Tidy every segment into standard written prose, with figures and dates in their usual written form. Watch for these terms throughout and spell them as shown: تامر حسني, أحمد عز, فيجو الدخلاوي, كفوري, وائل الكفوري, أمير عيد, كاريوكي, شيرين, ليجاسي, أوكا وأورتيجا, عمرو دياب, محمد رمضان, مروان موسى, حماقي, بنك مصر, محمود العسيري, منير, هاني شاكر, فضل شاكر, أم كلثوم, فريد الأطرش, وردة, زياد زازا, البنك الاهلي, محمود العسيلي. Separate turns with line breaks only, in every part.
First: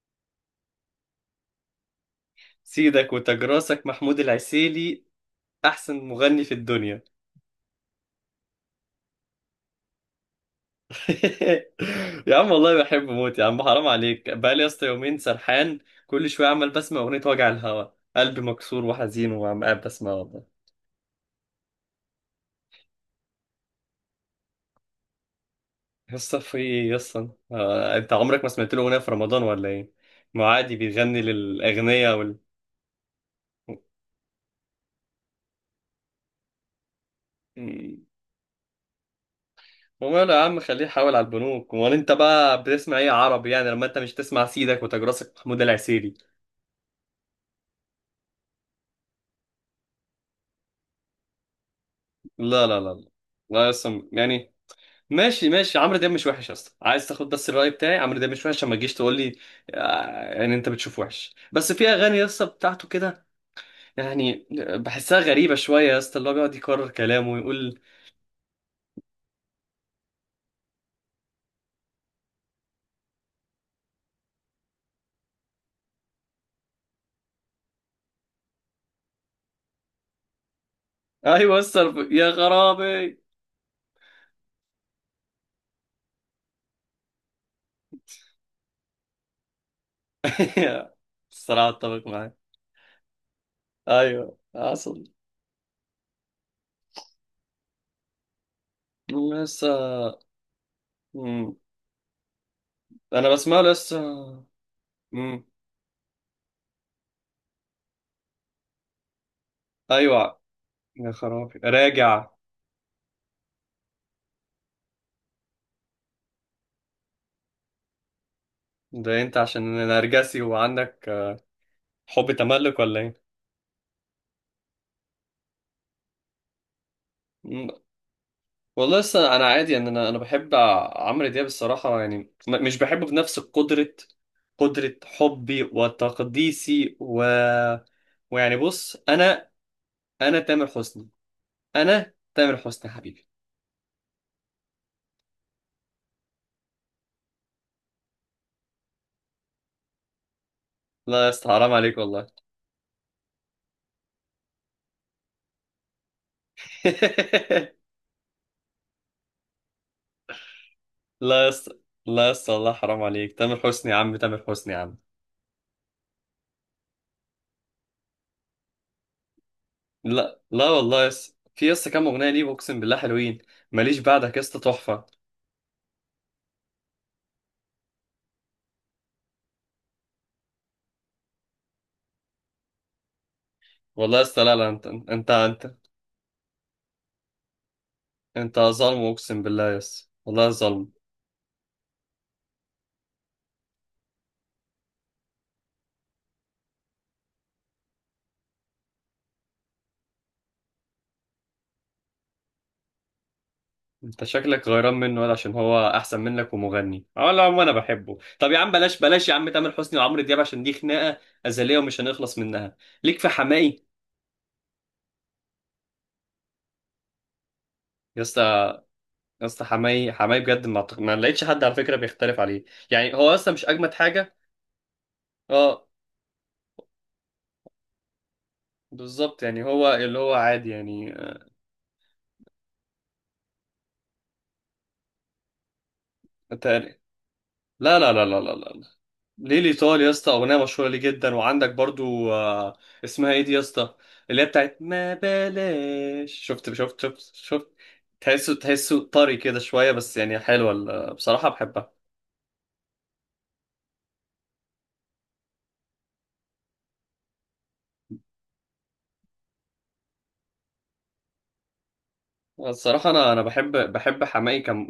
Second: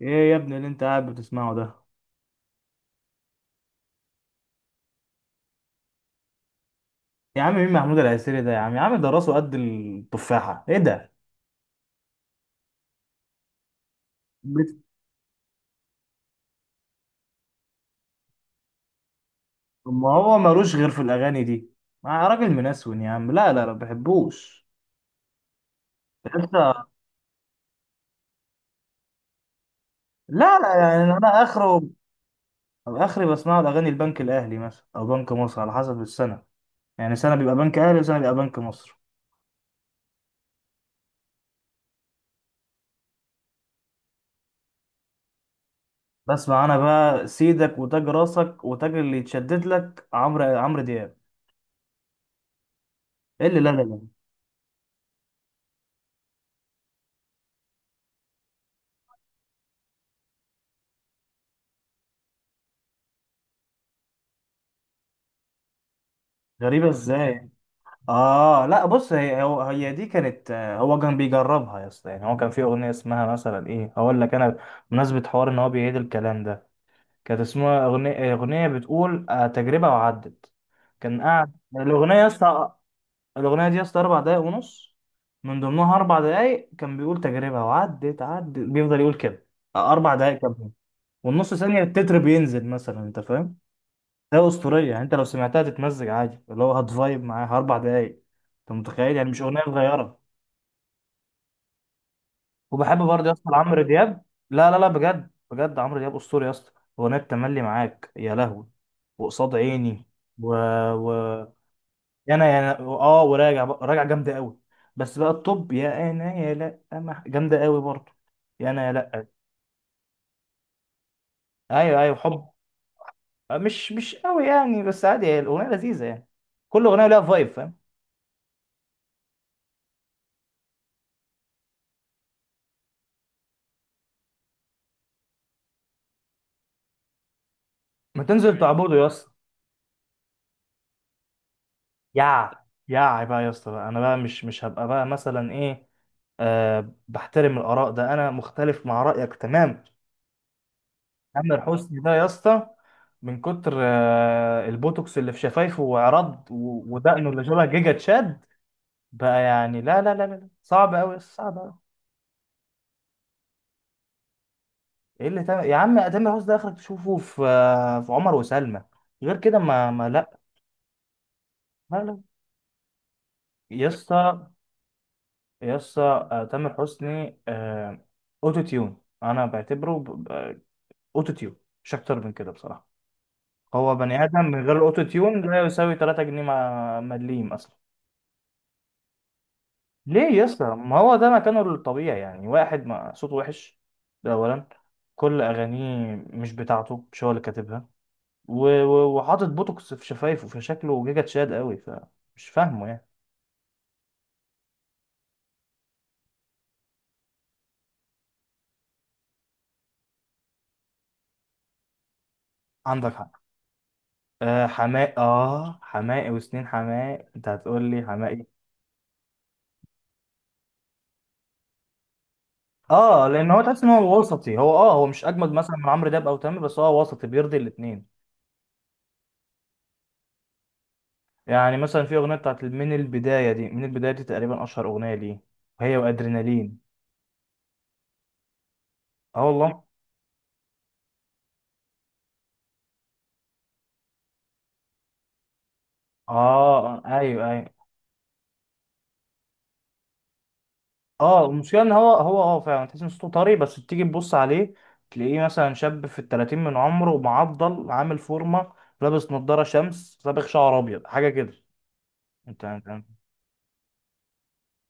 ايه يا ابني اللي انت قاعد بتسمعه ده؟
سيدك وتجراسك محمود العسيلي، احسن مغني في الدنيا.
يا عم مين محمود العسيري ده؟ يا عم يا عم ده راسه قد التفاحة، ايه ده؟
يا عم والله بحب موت، يا عم حرام عليك، بقالي يا
بت-
اسطى يومين سرحان، كل شويه عمال بسمع اغنيه وجع الهوا، قلبي مكسور وحزين وعم قاعد
ما
بسمع
هو
والله.
ملوش غير في الاغاني دي. ما راجل منسون يا عم، لا لا لا ما بحبوش.
يا اسطى
انت،
في ايه يا اسطى؟ انت عمرك ما سمعت له اغنيه في رمضان ولا ايه؟ ما
لا لا
عادي
يعني
بيغني
انا اخره.
للاغنياء
اخري بسمعه الاغاني البنك الاهلي مثلا او بنك مصر على حسب السنة، يعني سنة بيبقى بنك اهلي
مم.
وسنة بيبقى بنك مصر.
وماله يا عم، خليه يحاول على البنوك، امال انت بقى بتسمع ايه عربي؟ يعني لما انت مش تسمع سيدك وتجراسك محمود العسيلي؟
بسمع انا بقى سيدك وتاج راسك وتاج اللي يتشدد لك عمرو، دياب.
لا لا لا لا.
ايه اللي لا
لا
لا لا؟
اصلا يعني. ماشي ماشي، عمرو دياب مش وحش، اصلا عايز تاخد بس الرأي بتاعي، عمرو دياب مش وحش عشان ما تجيش تقول لي. يعني انت بتشوف وحش، بس في اغاني يا اسطى بتاعته كده يعني، بحسها غريبة شوية يا اسطى، اللي هو بيقعد يكرر
غريبة
كلامه
ازاي؟
ويقول.
اه لا بص، هي هو هي دي كانت، هو كان بيجربها يا اسطى، يعني هو كان في اغنيه اسمها مثلا ايه، هقول لك انا، بمناسبه حوار ان هو بيعيد الكلام ده. كانت اسمها اغنيه، بتقول تجربه وعدت. كان قاعد
ايوه يا اسطى
الاغنيه يا
يا
اسطى.
غرابي.
الاغنيه دي يا اسطى اربع دقايق ونص، من ضمنها اربع دقايق كان بيقول تجربه وعدت عدت، بيفضل يقول كده. اربع دقايق كاملين والنص
الصراحة
ثانيه
اتفق
التتر
معاك،
بينزل مثلا، انت فاهم؟
ايوه
ده اسطوريه يعني،
اصلا.
انت لو سمعتها تتمزج عادي، اللي هو هتفايب معاها اربع دقايق. انت متخيل؟ يعني مش اغنيه
لسه.
صغيره.
مم.
وبحب برضه
انا
يا اسطى
بسمع له
عمرو
لسه.
دياب. لا لا لا، بجد
مم.
بجد عمرو دياب اسطوري يا اسطى. اغنيه تملي معاك، يا لهوي، وقصاد عيني،
ايوه.
و،
يا
و،
خرابي راجع.
انا يا أنا- اه وراجع راجع جامده قوي. بس بقى الطب، يا انا يا لا أنا- جامده قوي برضه. يا انا يا
ده
لا.
انت عشان نرجسي وعندك
ايوه ايوه
حب
حب.
تملك ولا ايه؟
مش مش قوي يعني، بس عادي، هي الاغنيه لذيذه يعني. كل اغنيه لها فايب،
مم.
فاهم؟
والله لسه انا عادي يعني، انا بحب عمرو دياب الصراحه يعني. مش بحبه بنفس قدره، قدره حبي وتقديسي
ما
ويعني
تنزل تعبده
بص
يا اسطى.
انا، انا تامر حسني، انا تامر
يع
حسني
يع
حبيبي.
بقى يا اسطى بقى. انا بقى مش مش هبقى بقى مثلا ايه. أه بحترم الاراء، ده انا مختلف مع رايك تمام.
لا يا اسطى
عامر
حرام عليك
حسني ده يا
والله.
اسطى، من كتر البوتوكس اللي في شفايفه وعرض ودقنه اللي شبه جيجا تشاد بقى، يعني لا لا لا لا لا. صعب قوي،
لا يا
صعب
اسطى،
قوي.
لا يا اسطى والله حرام عليك، تامر حسني يا عم، تامر حسني يا عم.
ايه اللي تعمل يا عم؟ تامر حسني ده اخرك تشوفه في في عمر وسلمى، غير كده ما ما لا.
لا لا والله يا اسطى، في يا اسطى
لا
كام
لا
اغنيه ليه، اقسم بالله حلوين.
يا
ماليش بعدك يا
اسطى،
اسطى، تحفه.
يا اسطى تامر حسني، اوتو تيون انا بعتبره، اوتو تيون، مش اكتر من كده بصراحه. هو
والله يا
بني ادم
اسطى لا
من
لا،
غير
انت
الاوتو
انت
تيون لا
انت
يساوي 3 جنيه مع مليم اصلا.
انت ظالم، اقسم بالله يس،
ليه يا
والله
اسطى؟
ظالم.
ما هو ده مكانه الطبيعي يعني، واحد ما صوته وحش، ده اولا. كل اغانيه مش بتاعته، مش هو اللي كاتبها، وحاطط بوتوكس في شفايفه، فشكله جيجا تشاد قوي، فمش فاهمه يعني.
انت شكلك غيران منه، ولا عشان هو احسن منك ومغني. اه لا عم، انا بحبه، طب يا عم بلاش بلاش يا عم تامر حسني وعمرو دياب، عشان دي خناقه ازليه ومش هنخلص منها.
عندك
ليك في
حق.
حماقي.
آه حماقي، اه حماقي وسنين حماقي، انت هتقول لي
يا اسطى
حماقي؟
يا اسطى، حماقي حماقي بجد، ما لقيتش حد على فكره بيختلف عليه. يعني
اه
هو
لان
اصلا
هو
مش
تحس ان
اجمد
هو
حاجه.
وسطي، هو اه هو مش اجمد مثلا
اه.
من عمرو دياب او تامر، بس هو وسطي بيرضي الاثنين.
بالظبط، يعني هو اللي هو عادي يعني.
يعني مثلا في اغنيه بتاعت من البدايه دي، تقريبا اشهر اغنيه ليه، وهي وادرينالين.
تقري- لا لا لا لا لا لا.
اه
ليه
والله.
الإيطالي يا اسطى؟ أغنية مشهورة ليه جدا، وعندك برضو اسمها إيه دي يا اسطى؟ اللي هي بتاعت ما بلاش شفت شفت
اه
شفت
ايوه
شفت.
ايوه.
تحسه طري كده شوية، بس يعني حلوة
اه
بصراحة
المشكله ان
بحبها.
هو هو اه فعلا تحس ان صوته طري، بس تيجي تبص عليه تلاقيه مثلا شاب في التلاتين من عمره، معضل، عامل فورمه، لابس نضاره شمس، صابغ شعر ابيض حاجه كده. انت
الصراحة أنا بحب حماقي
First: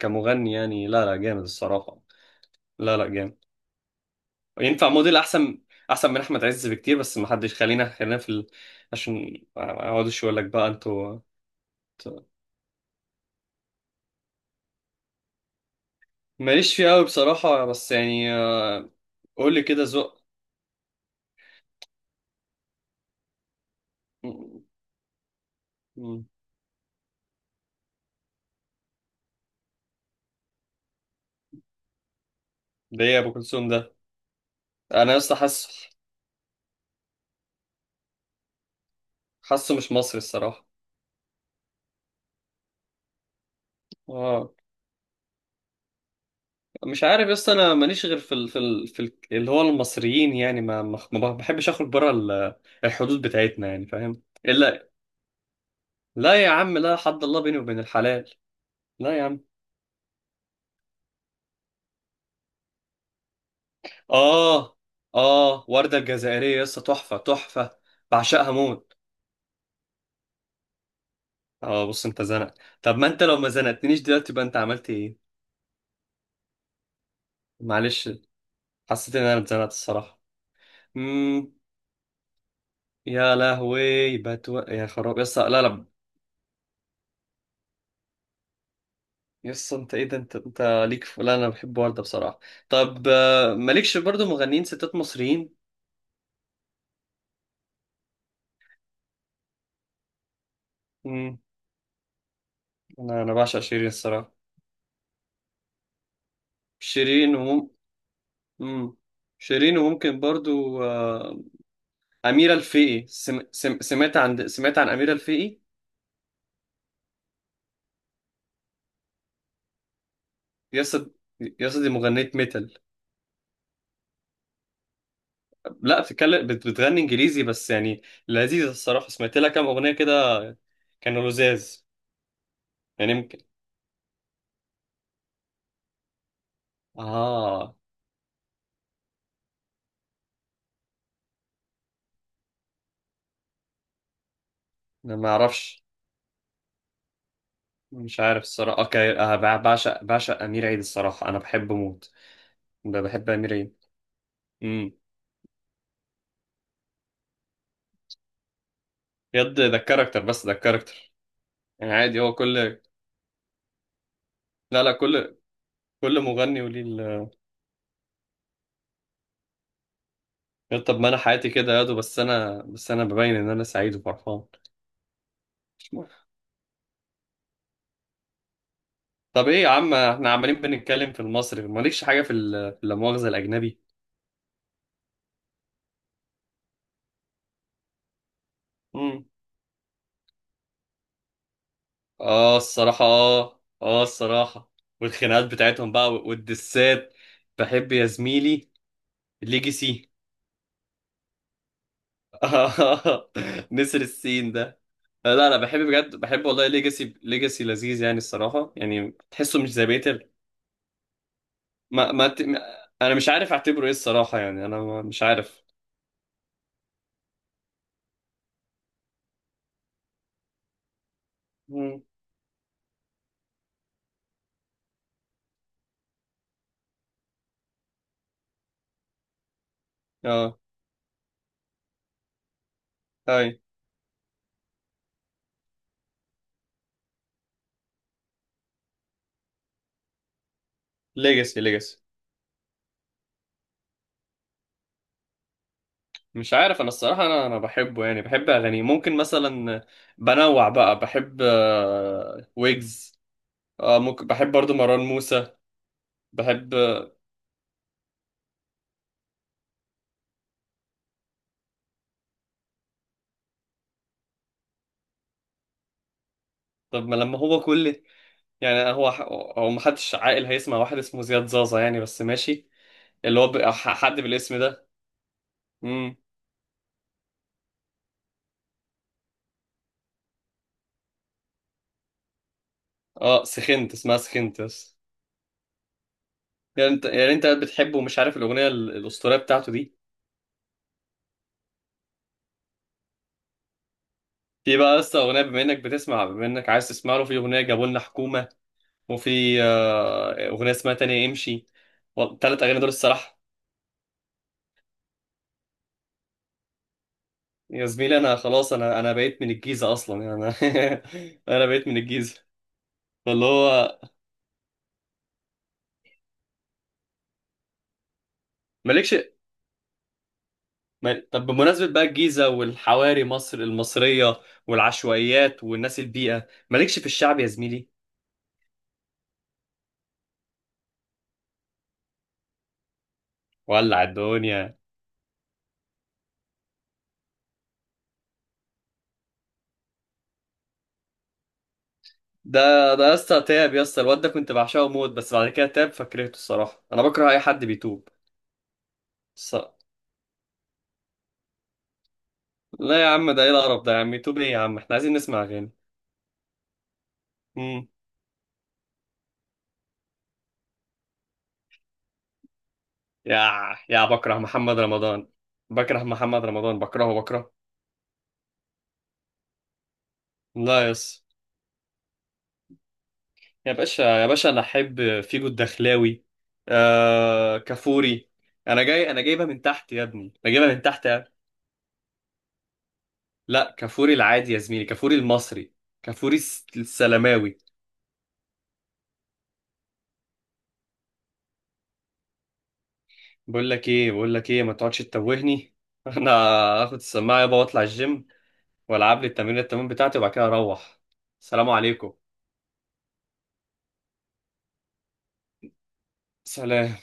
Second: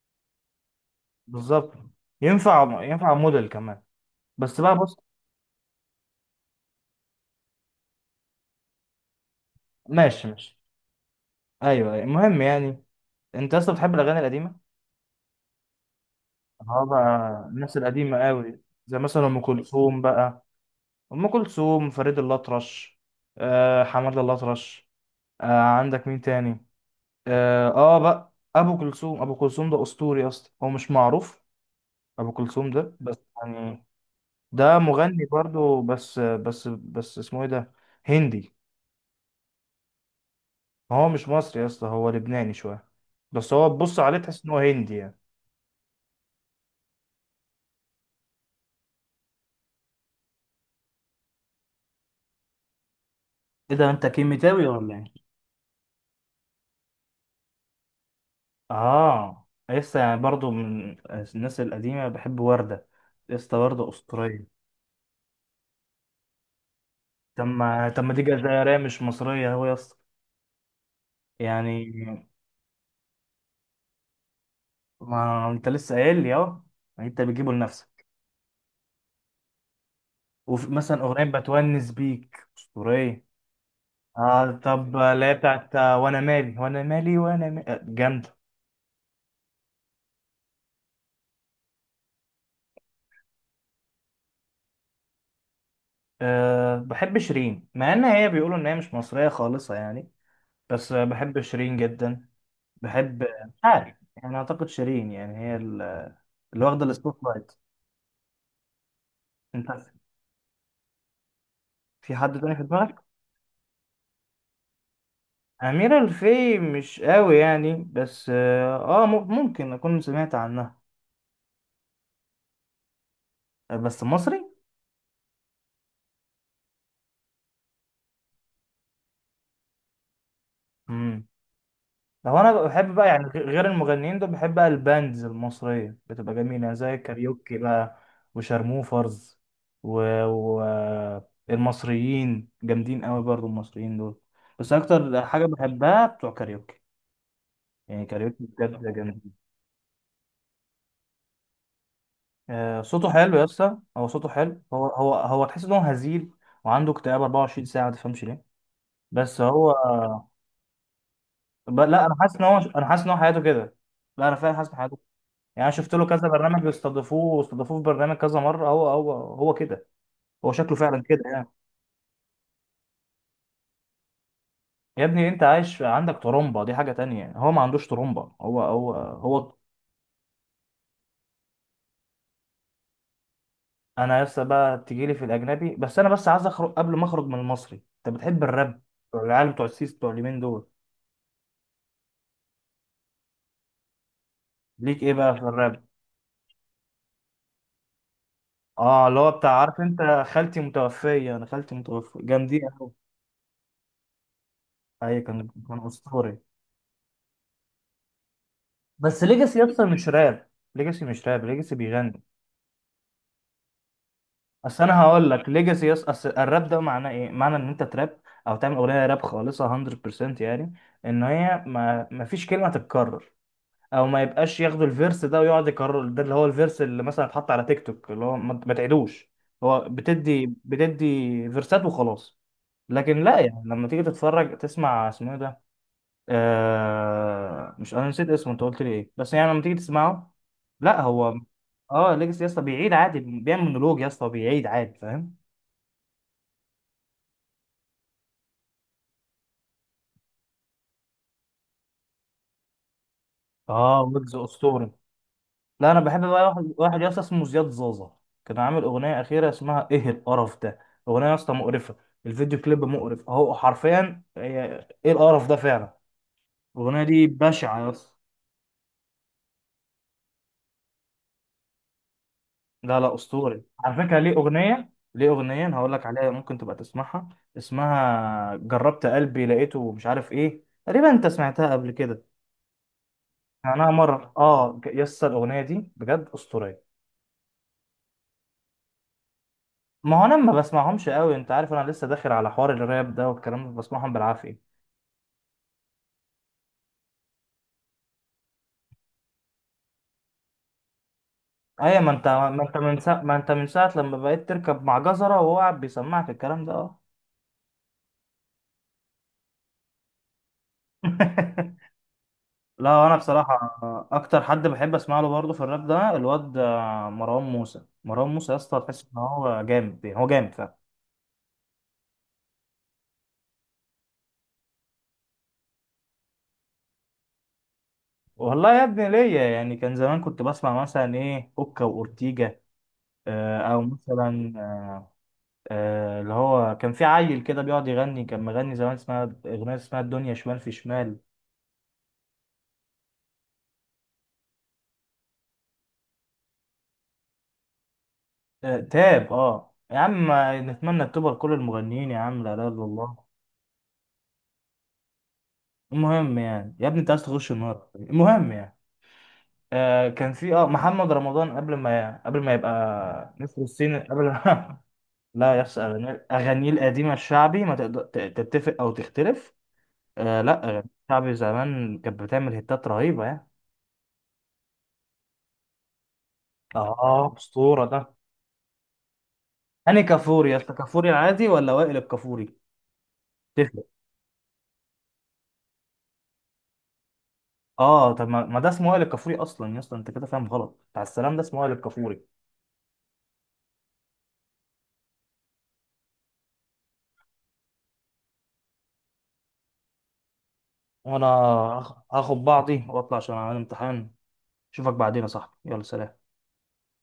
كمغني يعني، لا لا جامد
بالظبط
الصراحة.
ينفع،
لا لا
ينفع
جامد.
موديل كمان. بس بقى
ينفع
بص.
موديل أحسن، أحسن من أحمد عز بكتير، بس ما حدش، خلينا خلينا عشان ما أقعدش
ماشي
أقول لك
ماشي.
بقى أنتوا.
ايوه أيوة.
أنتوا-
المهم يعني، انت اصلا بتحب الاغاني القديمه.
ماليش
اه
فيه أوي
بقى
بصراحة،
الناس
بس
القديمة
يعني
قوي، زي مثلا أم
قول لي كده
كلثوم
ذوق.
بقى. أم كلثوم، فريد الأطرش، آه حماد
مم.
الأطرش، آه عندك مين تاني؟ آه بقى أبو كلثوم. أبو كلثوم ده أسطوري أصلا، هو مش معروف أبو كلثوم ده،
ده
بس
ايه ابو كلثوم
يعني
ده؟
ده
انا يا
مغني
اسطى حاسه،
برضو، بس اسمه إيه ده؟ هندي.
حاسه مش مصري الصراحه.
هو مش مصري يا اسطى، هو لبناني شوية، بس هو تبص عليه تحس إن
اه.
هو هندي يعني.
مش عارف يا اسطى انا ماليش غير اللي هو المصريين، يعني ما بحبش اخرج بره الحدود بتاعتنا،
ايه
يعني
ده، انت
فاهم
كيميتاوي
الا.
ولا ايه؟
لا يا عم لا، حد الله بيني وبين الحلال. لا يا عم.
اه لسه يعني برضو من الناس القديمة بحب وردة، لسه وردة أسطورية.
اه اه ورده الجزائريه يا اسطى، تحفه
طب
تحفه.
ما دي
بعشقها
جزائرية
موت.
مش مصرية هو يا اسطى،
اه
يعني
بص، انت زنق. طب ما انت لو ما زنقتنيش دلوقتي يبقى انت عملت ايه؟
ما انت لسه قايل لي اهو، يعني انت بتجيبه لنفسك.
معلش، حسيت ان انا اتزنقت الصراحه.
ومثلا أغنية
مم.
بتونس بيك أسطورية.
يا لهوي
اه
يا
طب
خراب
اللي هي
يس، لا
بتاعت
لا.
وانا مالي، جامدة.
يس انت ايه ده، انت ليك لا انا بحب وردة بصراحة. طب مالكش برضو مغنيين ستات مصريين؟
أه بحب شيرين، مع ان هي بيقولوا ان هي مش مصرية خالصة يعني، بس
امم.
بحب شيرين جدا.
انا
بحب،
انا
مش
بعشق شيرين
عارف
الصراحة.
يعني، اعتقد شيرين يعني هي اللي واخده السبوت
شيرين
لايت.
امم.
انت،
شيرين، وممكن برضو
في حد
أميرة
تاني في دماغك؟
الفقي. سمعت عن أميرة الفقي.
أميرة الفي مش قوي يعني، بس آه آه، ممكن أكون سمعت عنها.
يس. يس دي مغنية ميتال.
آه، بس مصري؟
لا، بتغني انجليزي بس يعني، لذيذة الصراحة، سمعت لها كام أغنية كده.
مم.
كانوا لذاذ.
لو أنا بحب بقى
يعني
يعني
يمكن.
غير المغنيين دول، بحب بقى الباندز المصرية بتبقى جميلة، زي كاريوكي
اه.
بقى، وشارموفرز، و، و المصريين جامدين قوي برضو المصريين دول. بس
أنا
أكتر
ما
حاجة
اعرفش.
بحبها بتوع كاريوكي، يعني
مش عارف
كاريوكي
الصراحه.
بجد
اوكي
جامدين.
أه بعشق امير عيد الصراحه، انا بحبه موت.
صوته
بحب
حلو يا
امير عيد.
اسطى، هو صوته حلو، هو
امم.
هو هو تحس ان هو هزيل، وعنده اكتئاب 24 ساعه ما تفهمش ليه. بس
بجد
هو
ده الكاركتر، بس ده الكاركتر. يعني
لا انا
عادي هو
حاسس ان هو،
كل.
انا حاسس ان هو حياته كده. لا انا فعلا حاسس ان
لا لا
حياته،
كل.
يعني انا شفت له
كل
كذا برنامج
مغني وليه
بيستضيفوه، واستضافوه في برنامج كذا مره، هو هو هو كده، هو شكله
يا طب
فعلا
ما انا
كده يعني.
حياتي كده يا دو، بس انا، بس انا ببين ان انا سعيد وفرحان.
يا ابني انت عايش
مش مهم.
عندك ترومبا، دي حاجه تانية، هو ما عندوش ترومبا، هو هو
طب
هو.
ايه يا عم، احنا عمالين بنتكلم في المصري، مالكش حاجه في لا مؤاخذه الاجنبي؟
انا لسه بقى تجيلي في الاجنبي، بس انا بس عايز اخرج قبل ما اخرج من المصري. انت بتحب الراب،
امم.
العيال بتوع السيس بتوع اليمين دول؟
اه الصراحه، اه اه الصراحه.
ليك ايه بقى في
والخناقات
الراب؟
بتاعتهم بقى والدسات. بحب يا زميلي.
اه اللي هو بتاع، عارف
ليجاسي.
انت خالتي متوفية؟ انا خالتي متوفية؟ جامدين قوي.
آه، نسر السين ده.
ايوه كان
لا لا بحب،
كان
بجد
اسطوري.
بحب والله، ليجاسي ليجاسي لذيذ يعني الصراحة، يعني
بس ليجاسي
تحسه
يا
مش
اسطى
زي
مش
بيتر.
راب، ليجاسي مش راب، ليجاسي
ما
بيغني.
ما ت- ما- انا مش عارف اعتبره ايه الصراحة، يعني انا
اصل انا
مش
هقول لك
عارف.
ليجاسي يا اسطى، أصل الراب ده معناه ايه؟ معنى ان انت تراب او تعمل اغنيه راب خالصه 100%، يعني ان هي
مم.
ما فيش كلمه تتكرر، او ما يبقاش ياخدوا الفيرس ده ويقعد يكرر، ده اللي هو الفيرس اللي مثلا اتحط على تيك توك، اللي هو ما تعيدوش. هو
اه.
بتدي فيرسات وخلاص. لكن لا
اي.
يعني، لما تيجي تتفرج تسمع اسمه إيه ده، آه مش انا نسيت اسمه، انت قلت لي ايه؟ بس يعني لما تيجي تسمعه، لا هو،
ليجاسي ليجاسي.
اه ليجاسي يا اسطى بيعيد عادي، بيعمل مونولوج يا اسطى، بيعيد عادي فاهم.
مش عارف انا الصراحة، انا بحبه يعني، بحب اغانيه ممكن مثلا، بنوع بقى بحب ويجز. اه
اه
ممكن
ويجز
بحب برضو
اسطوري.
مروان موسى.
لا انا بحب بقى واحد
بحب.
واحد يا اسطى اسمه زياد زازا. كان عامل اغنيه اخيره اسمها ايه القرف ده، اغنيه يا اسطى مقرفه، الفيديو كليب مقرف، اهو حرفيا ايه القرف ده فعلا، الاغنيه
طب ما
دي
لما هو
بشعه يا
كل،
اسطى.
يعني هو محدش عاقل هيسمع واحد اسمه زياد زازا يعني، بس ماشي.
لا لا
اللي هو
اسطوري
بقى
على
حد
فكره، ليه
بالاسم ده.
اغنيه، أنا هقول لك
امم.
عليها ممكن تبقى تسمعها، اسمها جربت قلبي لقيته مش عارف ايه تقريبا، انت سمعتها قبل كده؟
اه
يعني. انا
سخنت، اسمها
مره
سخنت
اه
بس.
يس الاغنيه دي بجد اسطوريه.
يعني انت، يعني انت بتحبه ومش عارف الاغنيه الاسطوريه بتاعته دي.
ما هو انا ما بسمعهمش قوي، انت عارف انا لسه داخل على حوار الراب ده والكلام ده، بسمعهم بالعافيه.
في بقى لسه اغنيه، بما انك بتسمع، بما انك عايز تسمع له، في اغنيه جابوا لنا حكومه، وفي اغنيه اسمها تانية امشي.
ايوه ما انت،
الثلاث اغاني دول
ما
الصراحه.
انت من ساعه لما بقيت تركب مع جزره وهو قاعد بيسمعك الكلام ده اه.
يا زميلي انا خلاص، انا بقيت من الجيزه اصلا، يعني انا. انا بقيت من الجيزه.
لا انا
فاللي
بصراحه
هو.
اكتر حد بحب اسمع له برضه في الراب ده الواد مروان موسى، يا اسطى تحس
مالكش.
ان هو جامد يعني، هو جامد فعلا.
طب بمناسبه بقى الجيزه والحواري مصر المصريه والعشوائيات والناس البيئه، مالكش في الشعب يا زميلي؟
والله يا ابني ليا يعني، كان زمان كنت بسمع مثلا ايه اوكا واورتيجا، او
ولع
مثلا
الدنيا.
اللي هو كان في عيل كده بيقعد يغني، كان مغني زمان اسمها اغنيه، اسمها الدنيا شمال في شمال.
ده ده يا اسطى تاب، يا اسطى الواد ده كنت بعشقه موت، بس بعد كده تاب فكرهته الصراحه، انا بكره اي حد بيتوب
تاب اه
الصراحة.
يا عم. نتمنى التوبه لكل المغنيين يا عم، لا اله الا
لا يا
الله.
عم، ده ايه القرف ده يا عم، يتوب ايه يا عم، احنا عايزين نسمع اغاني.
المهم يعني يا ابني انت عايز تخش النار.
امم.
المهم يعني، آه كان في اه محمد رمضان قبل ما، يبقى
يا
نسر الصين
يا
قبل
بكره محمد
ما.
رمضان،
لا يس
بكره
اغانيه،
محمد
اغانيه
رمضان،
القديمه
بكرهه بكرهه.
الشعبي ما تقدر تتفق او تختلف. آه لا
لا
اغاني
يا اسطى.
الشعبي زمان كانت بتعمل هيتات رهيبه يعني.
يا باشا يا باشا انا احب فيجو الدخلاوي.
اه
آه
اسطوره ده.
كفوري. انا جاي انا جايبها من تحت
انهي
يا ابني،
كفوري
انا
يا اسطى؟
جايبها من تحت
كفوري
يا ابني.
العادي ولا وائل الكفوري؟
لا
تفرق.
كفوري العادي يا زميلي، كفوري المصري. كفوري السلماوي.
اه طب ما ما ده اسمه وائل الكفوري اصلا يا اسطى، انت كده فاهم غلط، بتاع السلام ده اسمه وائل الكفوري.
بقول لك ايه، بقول لك ايه، ما تقعدش تتوهني. انا هاخد السماعه يابا واطلع الجيم، والعب لي التمرين، التمرين بتاعتي، وبعد كده اروح.
وانا
السلام عليكم.
هاخد بعضي واطلع عشان اعمل امتحان. اشوفك بعدين يا صاحبي، يلا سلام.
سلام.